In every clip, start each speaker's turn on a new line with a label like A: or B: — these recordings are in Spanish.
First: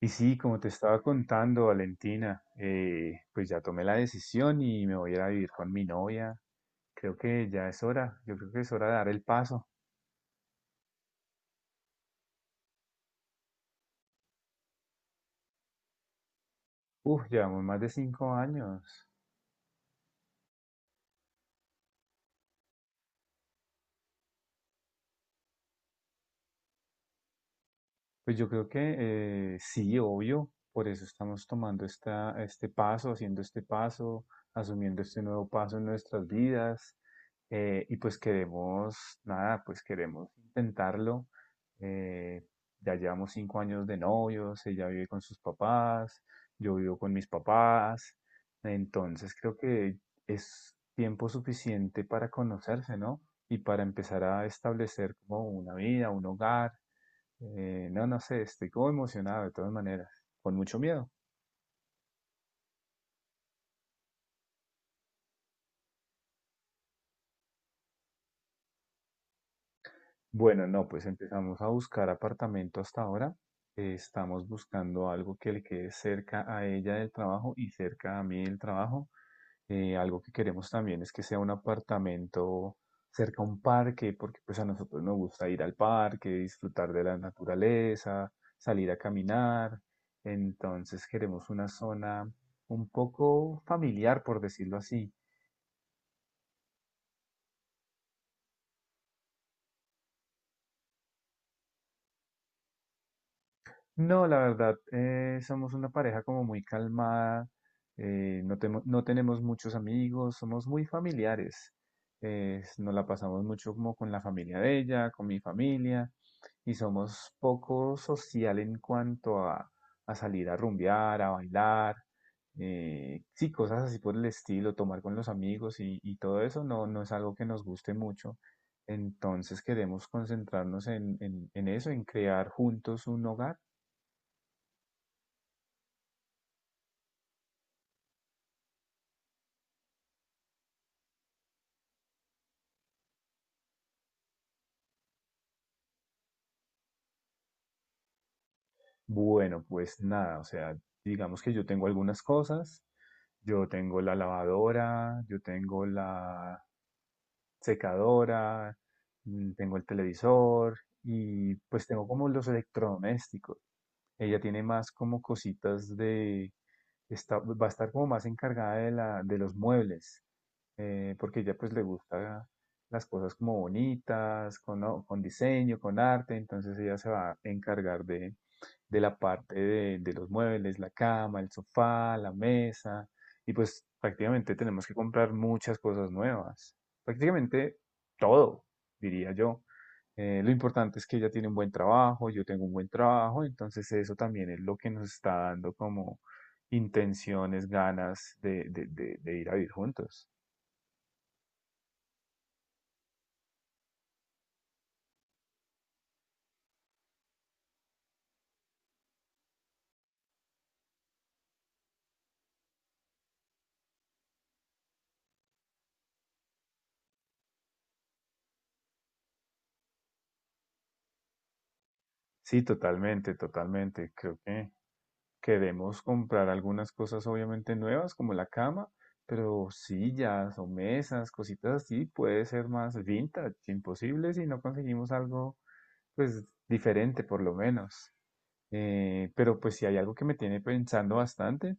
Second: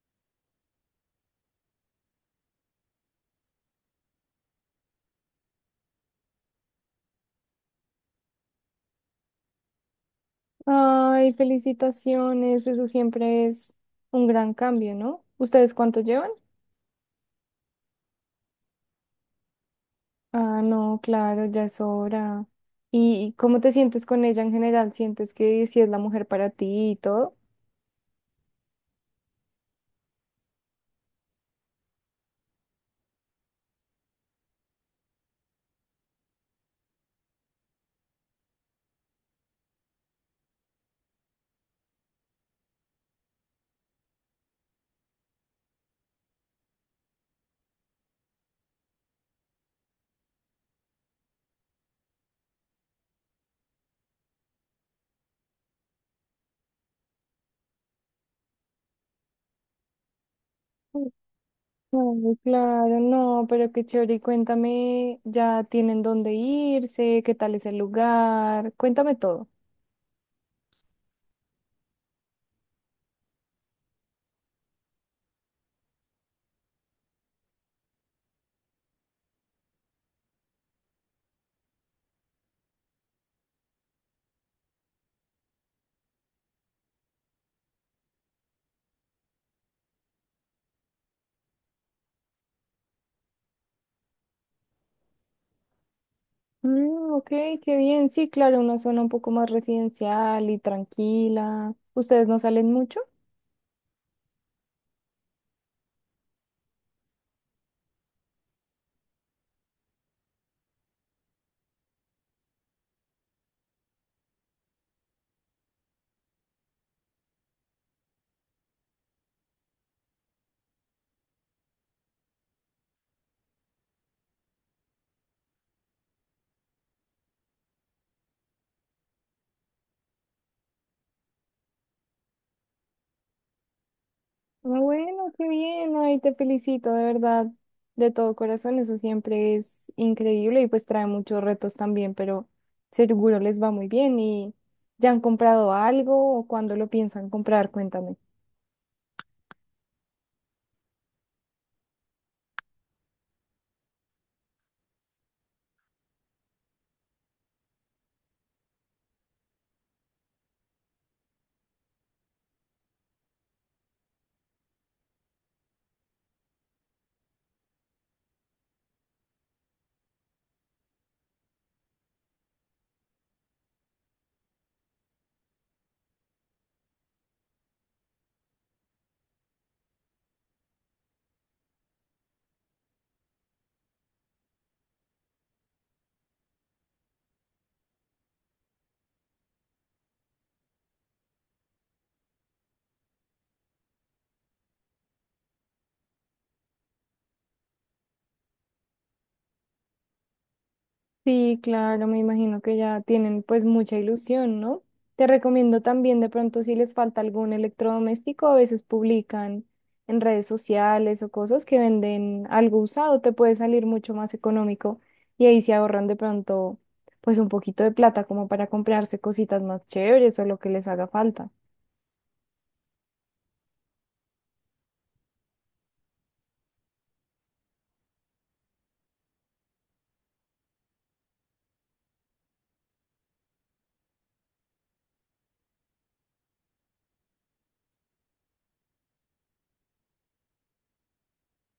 A: Y sí, como te estaba contando, Valentina, pues ya tomé la decisión y me voy a ir a vivir con mi novia. Creo que ya es hora, yo creo que es hora de dar el paso.
B: Ay, felicitaciones, eso siempre es un gran cambio, ¿no? ¿Ustedes cuánto llevan?
A: Uf, llevamos más de 5 años.
B: Ah, no, claro, ya es hora. ¿Y cómo te sientes con ella en general? ¿Sientes que si es la mujer para ti y todo?
A: Pues yo creo que sí, obvio, por eso estamos tomando este paso, haciendo este paso, asumiendo este nuevo paso en nuestras vidas, y pues nada, pues queremos intentarlo. eh, ya llevamos 5 años de novios, ella vive con sus papás, yo vivo con mis papás, entonces creo que es tiempo suficiente para conocerse, ¿no? Y para empezar a establecer como una vida, un hogar. No, no sé, estoy como emocionado de todas maneras, con mucho miedo.
B: Ay, claro, no, pero qué chévere. Y cuéntame, ¿ya tienen dónde irse? ¿Qué tal es el lugar? Cuéntame todo.
A: Bueno, no, pues empezamos a buscar apartamento hasta ahora. Estamos buscando algo que le quede cerca a ella del trabajo y cerca a mí del trabajo. Algo que queremos también es que sea un apartamento cerca a un parque, porque pues a nosotros nos gusta ir al parque, disfrutar de la naturaleza, salir a caminar. Entonces queremos una zona un poco familiar, por decirlo así.
B: Mm, ok, qué bien. Sí, claro, una zona un poco más residencial y tranquila. ¿Ustedes no salen mucho?
A: No, la verdad, somos una pareja como muy calmada. No, no tenemos muchos amigos, somos muy familiares. Nos la pasamos mucho como con la familia de ella, con mi familia, y somos poco social en cuanto a salir a rumbear, a bailar. Sí, cosas así por el estilo, tomar con los amigos y todo eso no, no es algo que nos guste mucho. Entonces queremos concentrarnos en, en eso, en crear juntos un hogar.
B: Ah, bueno, qué bien, ay, te felicito, de verdad, de todo corazón, eso siempre es increíble y pues trae muchos retos también, pero seguro les va muy bien y ¿ya han comprado algo o cuándo lo piensan comprar? Cuéntame.
A: Bueno, pues nada, o sea, digamos que yo tengo algunas cosas, yo tengo la lavadora, yo tengo la secadora, tengo el televisor y pues tengo como los electrodomésticos. Ella tiene más como cositas de, está, va a estar como más encargada de la, de los muebles, porque ella pues le gusta las cosas como bonitas, con diseño, con arte, entonces ella se va a encargar de la parte de los muebles, la cama, el sofá, la mesa, y pues prácticamente tenemos que comprar muchas cosas nuevas, prácticamente todo, diría yo. Lo importante es que ella tiene un buen trabajo, yo tengo un buen trabajo, entonces eso también es lo que nos está dando como intenciones, ganas de, de ir a vivir juntos.
B: Sí, claro, me imagino que ya tienen pues mucha ilusión, ¿no? Te recomiendo también de pronto si les falta algún electrodoméstico, a veces publican en redes sociales o cosas que venden algo usado, te puede salir mucho más económico y ahí se ahorran de pronto pues un poquito de plata como para comprarse cositas más chéveres o lo que les haga falta.
A: Sí, totalmente, totalmente. Creo que queremos comprar algunas cosas obviamente nuevas, como la cama, pero sillas o mesas, cositas así, puede ser más vintage, imposible si no conseguimos algo pues diferente por lo menos. Pero pues si hay algo que me tiene pensando bastante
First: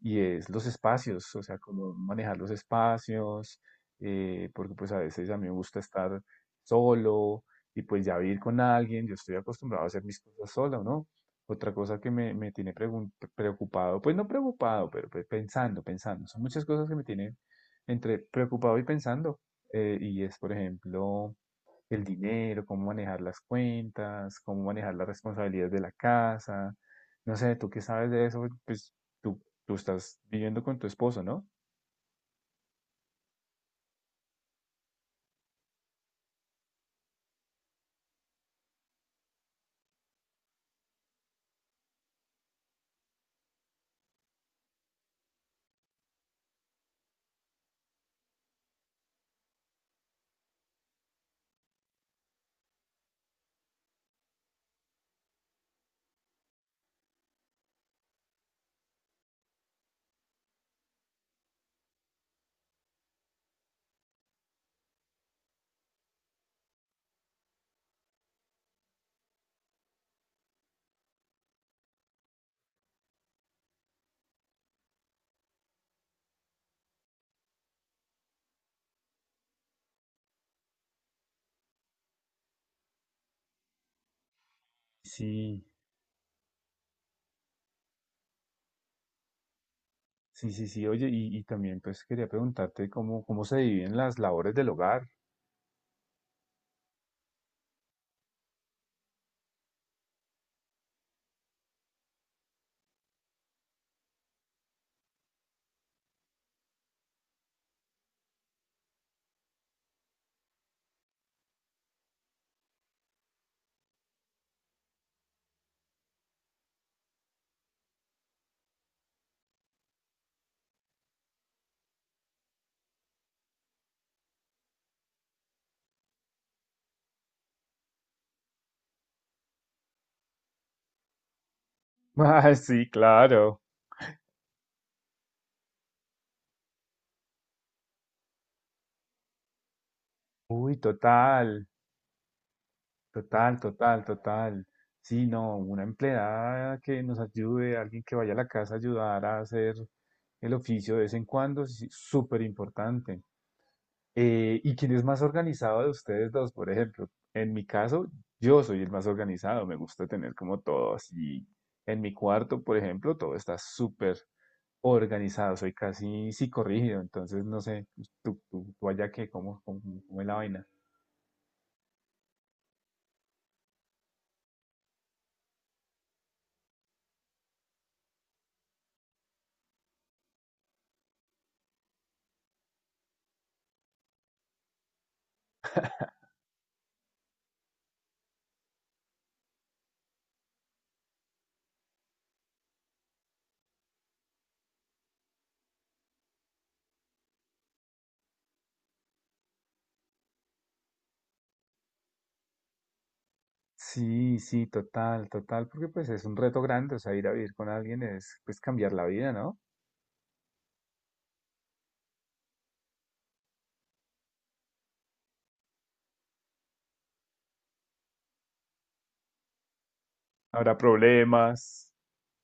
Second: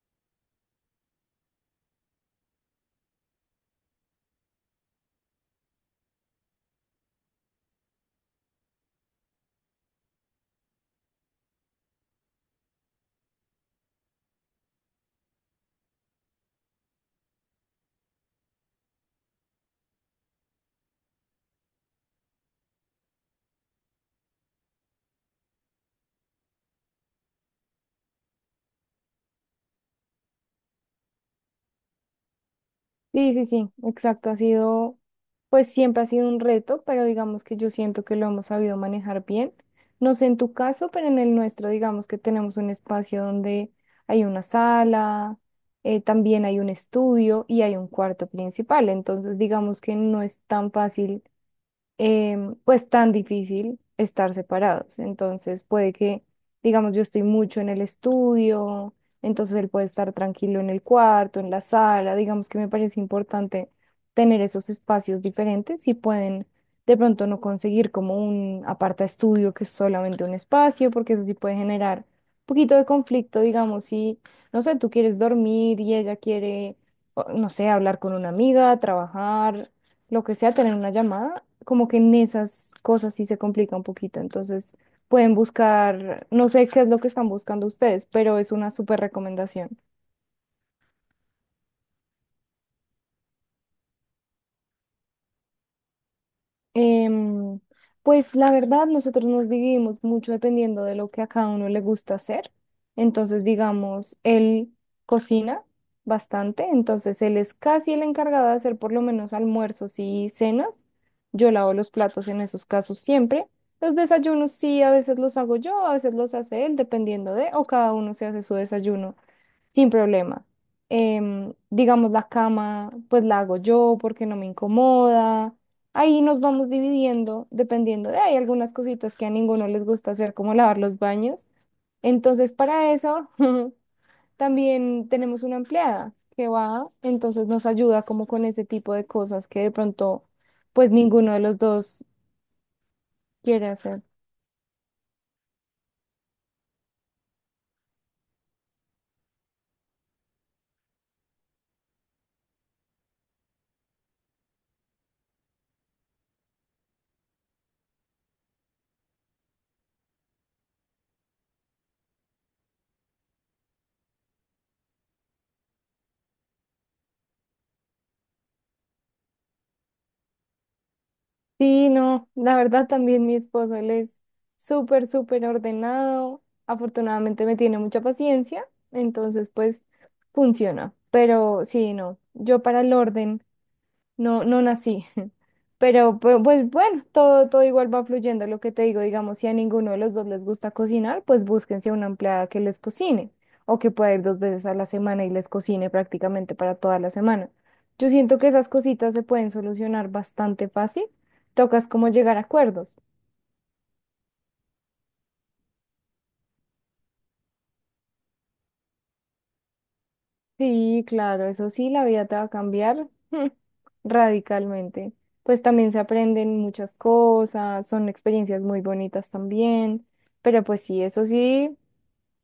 A: y es los espacios, o sea, cómo manejar los espacios. Porque pues a veces a mí me gusta estar solo y pues ya vivir con alguien, yo estoy acostumbrado a hacer mis cosas solo, ¿no? Otra cosa que me tiene preocupado, pues no preocupado, pero pues, pensando, pensando, son muchas cosas que me tienen entre preocupado y pensando. Y es, por ejemplo, el dinero, cómo manejar las cuentas, cómo manejar las responsabilidades de la casa. No sé, tú qué sabes de eso, pues tú, tú estás viviendo con tu esposo, ¿no?
B: Sí, sí, sí, exacto. Ha sido, pues siempre ha sido un reto, pero digamos que yo siento que lo hemos sabido manejar bien. No sé en tu caso, pero en el nuestro, digamos que tenemos un espacio donde hay una sala, también hay un estudio y hay un cuarto principal. Entonces, digamos que no es tan fácil pues tan difícil estar separados. Entonces puede que, digamos, yo estoy mucho en el estudio, entonces él puede estar tranquilo en el cuarto, en la sala, digamos que me parece importante tener esos espacios diferentes y pueden de pronto no conseguir como un aparta estudio que es solamente un espacio, porque eso sí puede generar un poquito de conflicto, digamos, si, no sé, tú quieres dormir y ella quiere, no sé, hablar con una amiga, trabajar, lo que sea, tener una llamada, como que en esas cosas sí se complica un poquito. Entonces, pueden
A: Sí,
B: buscar, no sé qué es lo que están buscando ustedes, pero es una súper recomendación.
A: sí, sí, sí. Oye, y también pues quería preguntarte cómo se dividen las labores del hogar.
B: Em, pues la verdad, nosotros nos dividimos mucho dependiendo de lo que a cada uno le gusta hacer. Entonces, digamos, él cocina bastante, entonces él es casi el encargado de hacer por lo menos almuerzos y cenas. Yo lavo los platos en esos casos siempre. Los desayunos sí, a veces los hago yo, a veces los hace él, dependiendo de, o cada uno se hace su desayuno. Sin problema. Em, digamos, la cama, pues la hago yo porque no me incomoda. Ahí nos vamos dividiendo, dependiendo de, hay algunas cositas que a ninguno les gusta hacer, como lavar los baños.
A: Ah,
B: Entonces,
A: sí,
B: para eso,
A: claro.
B: también tenemos una empleada que va, entonces nos ayuda como con ese tipo de cosas que de pronto,
A: Uy,
B: pues ninguno de los
A: total,
B: dos
A: total,
B: quiere hacer.
A: total, total. Sí, no, una empleada que nos ayude, alguien que vaya a la casa a ayudar a hacer el oficio de vez en cuando, sí, súper importante. ¿Y quién es más organizado de ustedes dos, por ejemplo? En mi caso, yo soy el más organizado, me gusta tener como todo así. En mi cuarto, por ejemplo, todo está súper organizado, soy casi psicorrígido, entonces no sé, tú allá qué, cómo es la vaina.
B: Sí, no, la verdad también mi esposo, él es súper, súper ordenado. Afortunadamente me tiene mucha paciencia, entonces pues funciona. Pero sí, no, yo para el orden. No, no nací. Pero pues bueno, todo, todo igual va fluyendo. Lo que te digo, digamos, si a ninguno de los dos les gusta cocinar, pues búsquense una empleada que les cocine o que pueda ir 2 veces a la semana y les cocine prácticamente para toda la semana. Yo siento que esas cositas se pueden solucionar bastante fácil. Tocas como llegar a acuerdos.
A: Sí, sí, total, total, porque pues es un reto grande, o sea, ir a vivir con alguien es pues cambiar la vida, ¿no?
B: Sí, claro, eso sí, la vida te va a cambiar mm, radicalmente. Pues también se aprenden muchas cosas, son experiencias muy bonitas también, pero
A: Habrá
B: pues sí, eso sí,
A: problemas.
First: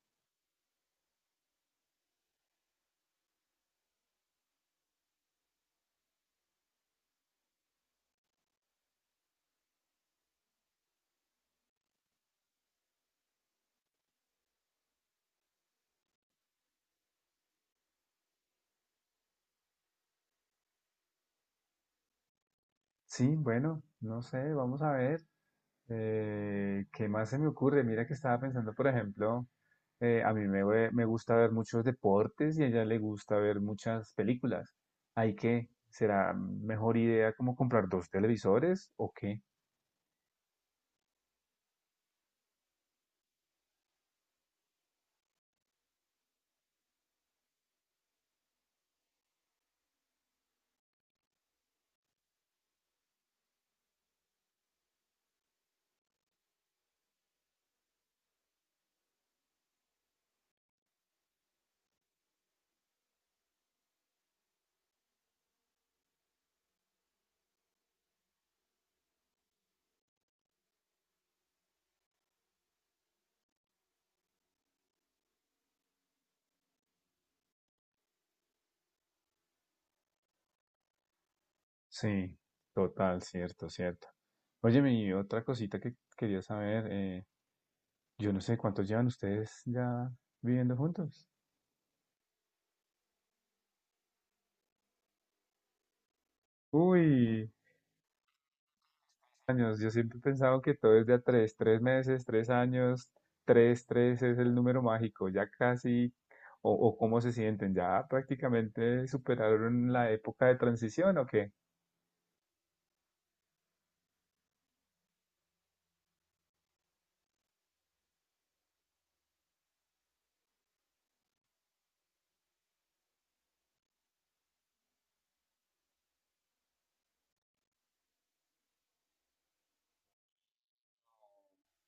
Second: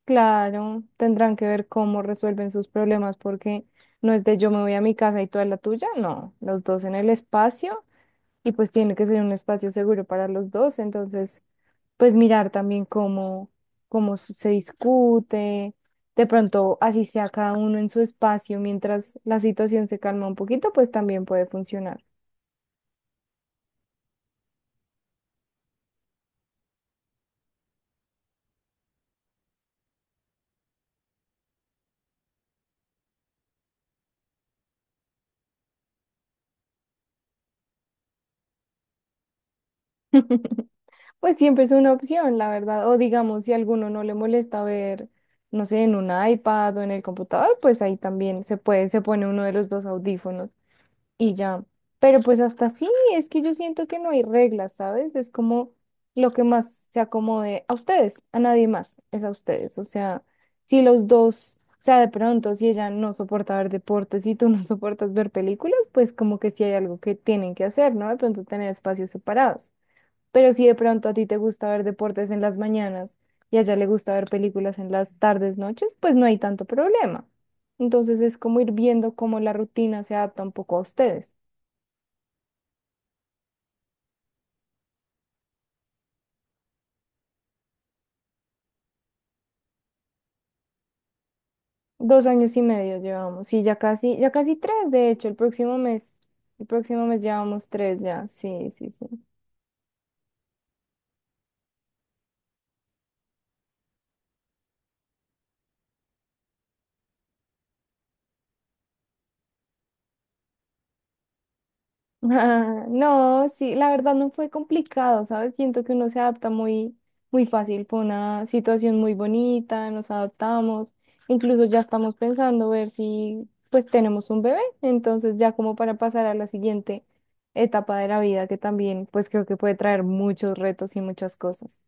B: claro, tendrán que ver cómo resuelven sus problemas porque no es de yo me voy a mi casa y tú a la tuya, no, los dos en el espacio y pues tiene que ser un espacio seguro para los dos, entonces pues mirar también cómo, cómo se discute, de pronto así sea cada uno en su espacio mientras la situación se calma un poquito, pues también puede funcionar.
A: Sí, bueno, no sé, vamos a ver. ¿Qué más se me ocurre? Mira que estaba pensando, por ejemplo, a mí me gusta ver muchos deportes y a ella le gusta ver muchas películas. ¿Hay que, será mejor idea como comprar dos televisores o qué?
B: Pues siempre es una opción, la verdad, o digamos, si a alguno no le molesta ver, no sé, en un iPad o en el computador, pues ahí también se puede, se pone uno de los dos audífonos. Y ya. Pero pues hasta sí, es que yo siento que no hay reglas, ¿sabes? Es como lo que más se acomode a ustedes, a nadie más, es a ustedes. O sea, si los dos, o sea, de pronto, si ella no soporta ver deportes y tú no soportas ver películas, pues como que sí hay algo que tienen que hacer, ¿no? De pronto tener espacios separados. Pero si de pronto a ti te gusta ver deportes en las mañanas y a ella le gusta ver películas en las tardes, noches, pues no hay tanto problema. Entonces es como ir viendo cómo la rutina se adapta un poco a ustedes.
A: Sí, total, cierto, cierto. Oye, mi otra cosita que quería saber, yo no sé cuántos llevan ustedes ya viviendo juntos.
B: 2 años y medio llevamos, sí, ya casi tres, de hecho, el próximo mes
A: Uy,
B: llevamos tres ya, sí, sí, sí.
A: años. Yo siempre he pensado que todo es de a tres, 3 meses, 3 años, tres es el número mágico, ya casi, o cómo se sienten, ya prácticamente superaron la época de transición o qué.
B: Ah, no, sí, la verdad no fue complicado, ¿sabes? Siento que uno se adapta muy, muy fácil, fue una situación muy bonita, nos adaptamos, incluso ya estamos pensando ver si pues tenemos un bebé, entonces ya como para pasar a la siguiente etapa de la vida que también pues creo que puede traer muchos retos y muchas cosas.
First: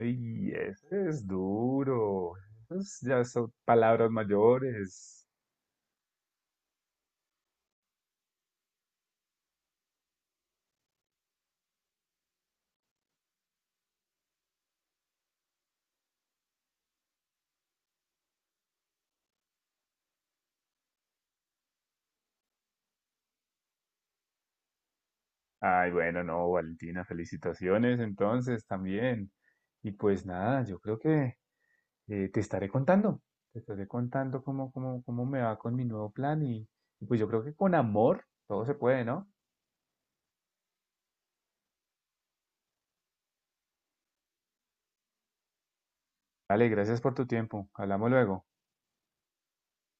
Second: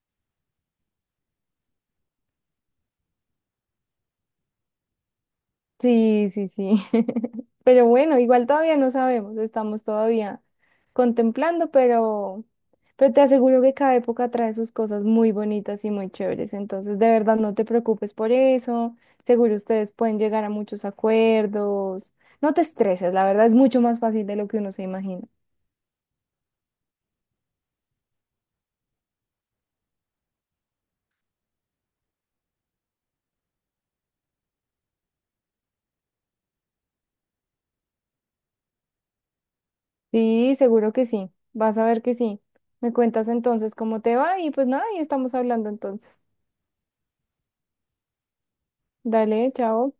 A: Y eso es duro, esas ya son palabras mayores.
B: Sí, sí, sí. Pero bueno, igual todavía no sabemos, estamos todavía contemplando, pero te aseguro que cada época trae sus cosas muy bonitas y muy chéveres. Entonces, de verdad, no te preocupes por eso. Seguro ustedes pueden llegar a muchos acuerdos. No te estreses, la verdad es mucho más fácil de lo que uno se imagina.
A: Ay, bueno, no, Valentina, felicitaciones entonces también. Y pues nada, yo creo que eh, te estaré contando, te estaré contando cómo me va con mi nuevo plan, y pues yo creo que con amor todo se puede, ¿no?
B: Sí, seguro que sí. Vas a ver que sí. Me cuentas entonces cómo te va y pues nada, y estamos hablando entonces.
A: Dale, gracias por tu tiempo. Hablamos luego.
B: Dale, chao.